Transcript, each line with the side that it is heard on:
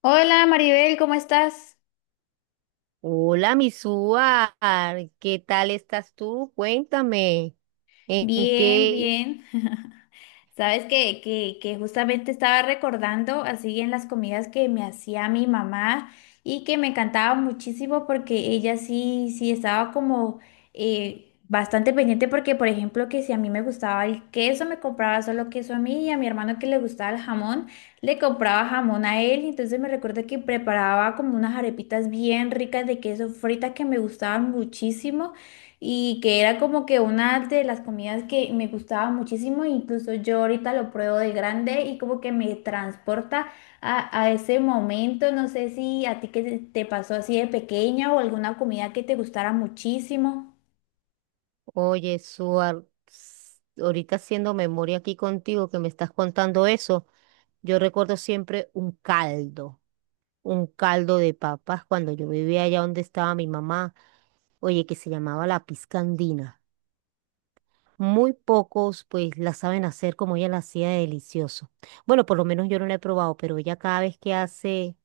left: Hola Maribel, ¿cómo estás?
right: Hola, Misúa, ¿qué tal estás tú? Cuéntame, ¿en
left: Bien,
right: qué?
left: bien. Sabes que justamente estaba recordando así en las comidas que me hacía mi mamá y que me encantaba muchísimo porque ella sí estaba como bastante pendiente porque, por ejemplo, que si a mí me gustaba el queso, me compraba solo queso a mí, y a mi hermano que le gustaba el jamón, le compraba jamón a él. Entonces me recuerdo que preparaba como unas arepitas bien ricas de queso frita que me gustaban muchísimo, y que era como que una de las comidas que me gustaba muchísimo. Incluso yo ahorita lo pruebo de grande y como que me transporta a ese momento. No sé si a ti que te pasó así de pequeña, o alguna comida que te gustara muchísimo.
right: Oye, Suar, ps, ahorita haciendo memoria aquí contigo que me estás contando eso, yo recuerdo siempre un caldo de papas cuando yo vivía allá donde estaba mi mamá, oye, que se llamaba la pizca andina. Muy pocos pues la saben hacer como ella la hacía de delicioso. Bueno, por lo menos yo no la he probado, pero ella cada vez que hace,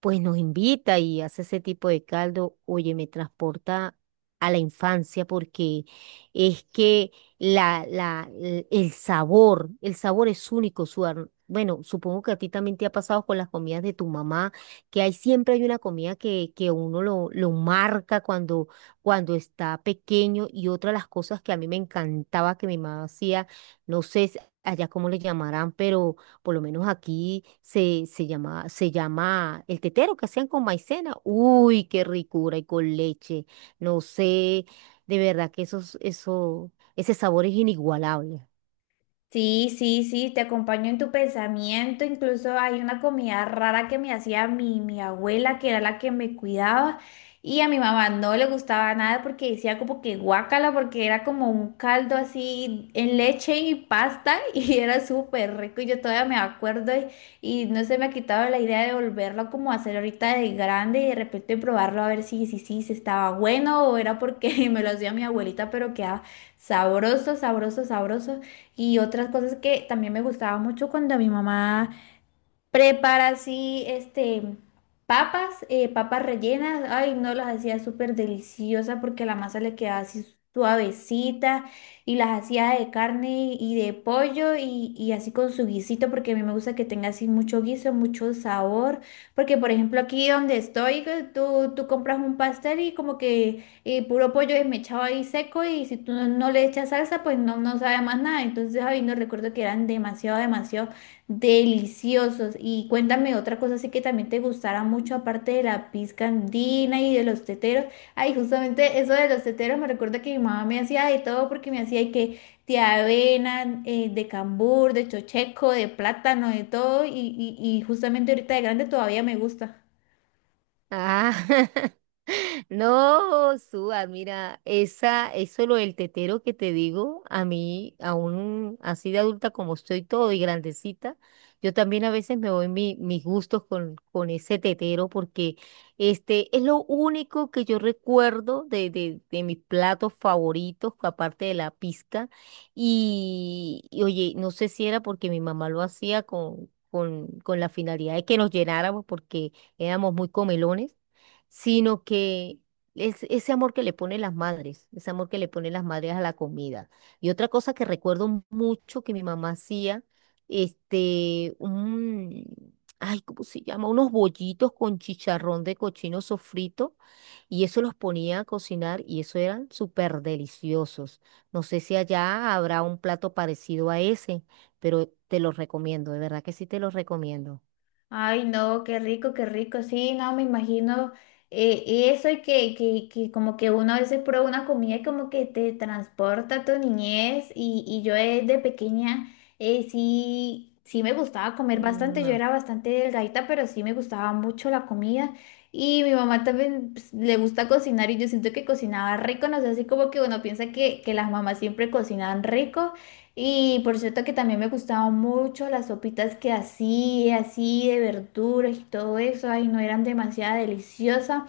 right: pues nos invita y hace ese tipo de caldo. Oye, me transporta a la infancia porque es que el sabor es único. Bueno, supongo que a ti también te ha pasado con las comidas de tu mamá, que hay siempre hay una comida que uno lo marca cuando está pequeño. Y otra de las cosas que a mí me encantaba que mi mamá hacía, no sé si allá cómo le llamarán, pero por lo menos aquí se llama el tetero que hacían con maicena. Uy, qué ricura, y con leche. No sé, de verdad que ese sabor es inigualable.
left: Sí, sí, sí, te acompaño en tu pensamiento. Incluso hay una comida rara que me hacía mi abuela, que era la que me cuidaba, y a mi mamá no le gustaba nada porque decía como que guácala, porque era como un caldo así en leche y pasta, y era súper rico. Y yo todavía me acuerdo, y no se me ha quitado la idea de volverlo como a hacer ahorita de grande y de repente probarlo, a ver si estaba bueno o era porque me lo hacía mi abuelita, pero quedaba sabroso, sabroso, sabroso. Y otras cosas que también me gustaba mucho cuando mi mamá prepara así, este, papas, papas rellenas. Ay, no, las hacía súper deliciosas porque la masa le quedaba así suavecita, y las hacía de carne y de pollo, y así con su guisito porque a mí me gusta que tenga así mucho guiso, mucho sabor. Porque, por ejemplo, aquí donde estoy, que tú compras un pastel y como que puro pollo desmechado ahí seco, y si tú no, no le echas salsa, pues no, no sabe más nada. Entonces, ay, no, recuerdo que eran demasiado, demasiado deliciosos. Y cuéntame otra cosa así que también te gustará mucho, aparte de la pizca andina y de los teteros. Ay, justamente eso de los teteros me recuerda que mi mamá me hacía de todo, porque me hacía y que de avena, de cambur, de chocheco, de plátano, de todo. Y justamente ahorita de grande todavía me gusta.
right: Ah, No, Suar, mira, eso lo del tetero que te digo, a mí, aún así de adulta como estoy todo y grandecita, yo también a veces me voy mis gustos con ese tetero porque este es lo único que yo recuerdo de mis platos favoritos, aparte de la pizca. Y oye, no sé si era porque mi mamá lo hacía con la finalidad de que nos llenáramos porque éramos muy comelones, sino que es ese amor que le ponen las madres, ese amor que le ponen las madres a la comida. Y otra cosa que recuerdo mucho que mi mamá hacía, este, un, ay, ¿cómo se llama? Unos bollitos con chicharrón de cochino sofrito, y eso los ponía a cocinar y eso eran súper deliciosos. No sé si allá habrá un plato parecido a ese, pero te los recomiendo, de verdad que sí te los recomiendo.
left: Ay, no, qué rico, qué rico. Sí, no, me imagino, eh, eso, y que como que uno a veces prueba una comida y como que te transporta a tu niñez. Y, y yo desde pequeña, sí, sí me gustaba comer bastante. Yo
right: No.
left: era bastante delgadita, pero sí me gustaba mucho la comida. Y mi mamá también pues, le gusta cocinar, y yo siento que cocinaba rico. No sé, así como que uno piensa que las mamás siempre cocinan rico. Y por cierto que también me gustaban mucho las sopitas que hacía, así de verduras y todo eso. Ay, no, eran demasiado deliciosas.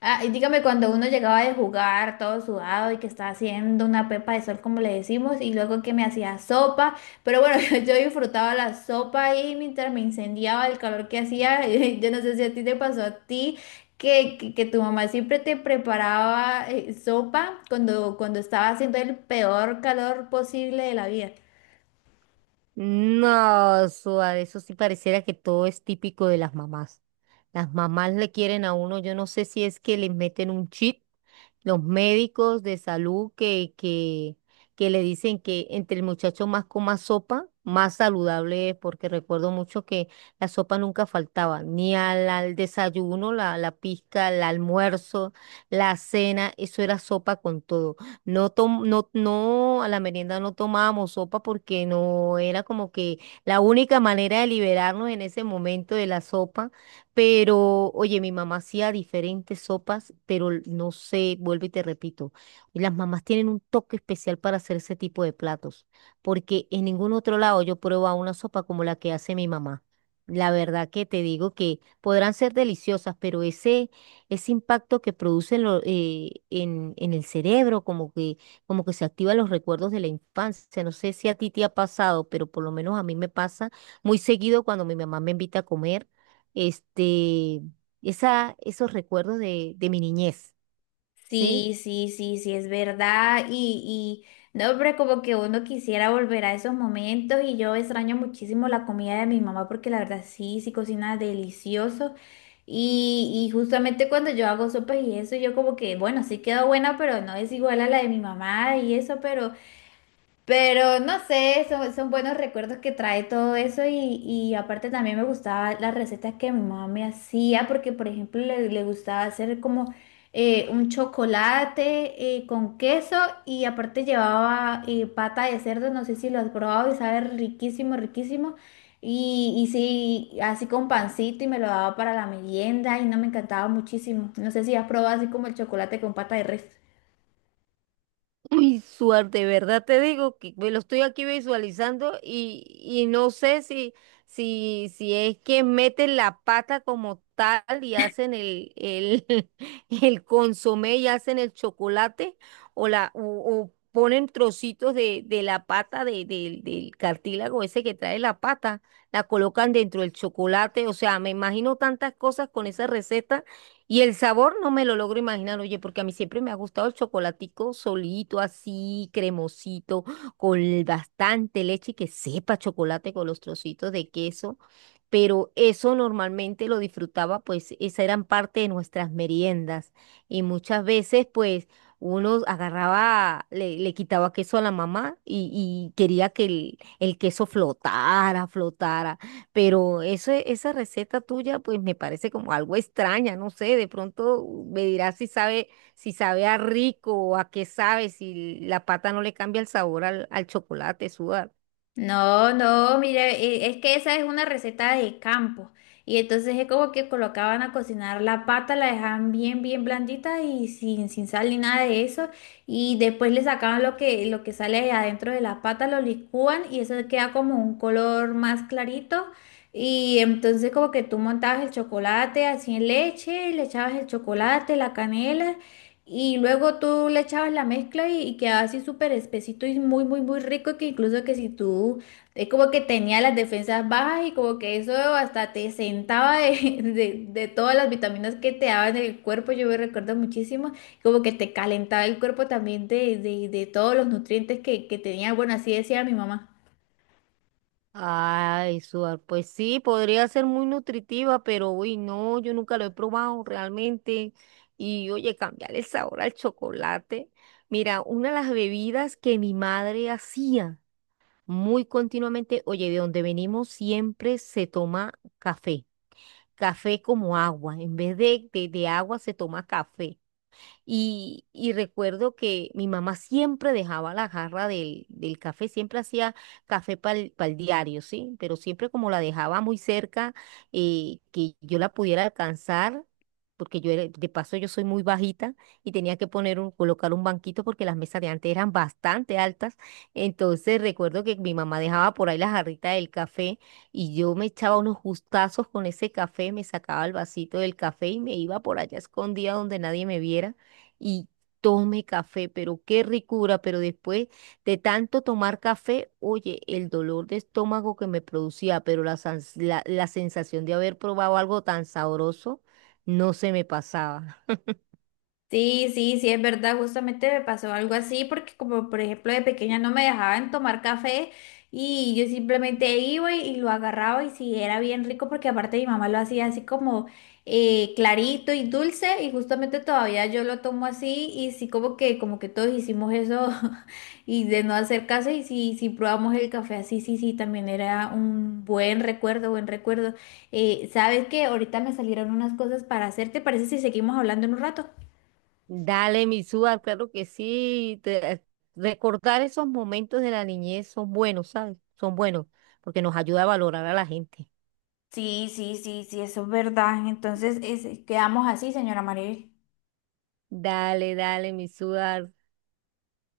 left: Ah, y dígame, cuando uno llegaba de jugar todo sudado y que estaba haciendo una pepa de sol, como le decimos, y luego que me hacía sopa, pero bueno, yo disfrutaba la sopa, y mientras me incendiaba el calor que hacía, yo no sé si a ti te pasó a ti. Que tu mamá siempre te preparaba sopa cuando estaba haciendo el peor calor posible de la vida.
right: No, suave, eso sí pareciera que todo es típico de las mamás. Las mamás le quieren a uno. Yo no sé si es que les meten un chip los médicos de salud que le dicen que entre el muchacho más coma sopa, más saludable es, porque recuerdo mucho que la sopa nunca faltaba, ni al desayuno, la pizca, el almuerzo, la cena, eso era sopa con todo. No, a la merienda no tomábamos sopa porque no era como que la única manera de liberarnos en ese momento de la sopa. Pero, oye, mi mamá hacía diferentes sopas, pero no sé, vuelvo y te repito, las mamás tienen un toque especial para hacer ese tipo de platos, porque en ningún otro lado yo pruebo a una sopa como la que hace mi mamá. La verdad que te digo que podrán ser deliciosas, pero ese impacto que producen en el cerebro, como que se activan los recuerdos de la infancia. No sé si a ti te ha pasado, pero por lo menos a mí me pasa muy seguido cuando mi mamá me invita a comer, este, esos recuerdos de mi niñez, ¿sí?
left: Sí, sí, sí, sí, es verdad. Y no, pero como que uno quisiera volver a esos momentos, y yo extraño muchísimo la comida de mi mamá, porque la verdad sí, sí cocina delicioso. Y justamente cuando yo hago sopas y eso, yo como que, bueno, sí quedó buena, pero no es igual a la de mi mamá y eso. Pero no sé, son, son buenos recuerdos que trae todo eso. Y, y aparte también me gustaban las recetas que mi mamá me hacía porque, por ejemplo, le gustaba hacer como un chocolate con queso, y aparte llevaba pata de cerdo. No sé si lo has probado, y sabe riquísimo, riquísimo. Y sí, así con pancito, y me lo daba para la merienda y no me encantaba muchísimo. No sé si has probado así como el chocolate con pata de res.
right: Uy, suerte, de verdad te digo que me lo estoy aquí visualizando, y no sé si es que meten la pata como tal y hacen el consomé y hacen el chocolate, o o ponen trocitos de la pata, del cartílago ese que trae la pata, la colocan dentro del chocolate. O sea, me imagino tantas cosas con esa receta, y el sabor no me lo logro imaginar, oye, porque a mí siempre me ha gustado el chocolatico solito, así, cremosito, con bastante leche, y que sepa chocolate con los trocitos de queso. Pero eso normalmente lo disfrutaba, pues esa eran parte de nuestras meriendas. Y muchas veces, pues, uno agarraba, le quitaba queso a la mamá, y quería que el queso flotara, flotara. Pero eso, esa receta tuya, pues me parece como algo extraña, no sé. De pronto me dirás si sabe, si sabe a rico o a qué sabe, si la pata no le cambia el sabor al chocolate, sudar.
left: No, no, mira, es que esa es una receta de campo. Y entonces es como que colocaban a cocinar la pata, la dejaban bien, bien blandita y sin, sin sal ni nada de eso. Y después le sacaban lo que sale de adentro de la pata, lo licúan y eso queda como un color más clarito. Y entonces como que tú montabas el chocolate así en leche, le echabas el chocolate, la canela. Y luego tú le echabas la mezcla, y quedaba así súper espesito y muy, muy, muy rico, que incluso que si tú, es como que tenía las defensas bajas y como que eso hasta te sentaba de, de todas las vitaminas que te daban en el cuerpo. Yo me recuerdo muchísimo, como que te calentaba el cuerpo también de todos los nutrientes que tenía, bueno, así decía mi mamá.
right: Ay, sudar, pues sí, podría ser muy nutritiva, pero uy, no, yo nunca lo he probado realmente. Y oye, cambiar el sabor al chocolate. Mira, una de las bebidas que mi madre hacía muy continuamente, oye, de donde venimos siempre se toma café. Café como agua. En vez de, de agua se toma café. Y recuerdo que mi mamá siempre dejaba la jarra del café, siempre hacía café para el diario, ¿sí? Pero siempre como la dejaba muy cerca, que yo la pudiera alcanzar, porque yo era, de paso yo soy muy bajita, y tenía que poner un, colocar un banquito porque las mesas de antes eran bastante altas. Entonces recuerdo que mi mamá dejaba por ahí la jarrita del café, y yo me echaba unos gustazos con ese café, me sacaba el vasito del café y me iba por allá escondida donde nadie me viera, y tome café, pero qué ricura. Pero después de tanto tomar café, oye, el dolor de estómago que me producía, pero la sensación de haber probado algo tan sabroso, no se me pasaba.
left: Sí, sí, sí, es verdad. Justamente me pasó algo así, porque como por ejemplo de pequeña no me dejaban tomar café, y yo simplemente iba y lo agarraba, y sí, era bien rico, porque aparte mi mamá lo hacía así como clarito y dulce, y justamente todavía yo lo tomo así. Y sí, como que todos hicimos eso y de no hacer caso, y sí, sí probamos el café así. Sí, sí, también era un buen recuerdo, buen recuerdo. ¿Sabes qué? Ahorita me salieron unas cosas para hacer, ¿te parece si seguimos hablando en un rato?
right: Dale, mi Suar, claro que sí. Recordar esos momentos de la niñez son buenos, ¿sabes? Son buenos, porque nos ayuda a valorar a la gente.
left: Sí, sí, sí, sí, eso es verdad. Entonces, es- quedamos así, señora Maribel.
right: Dale, dale, mi Suar.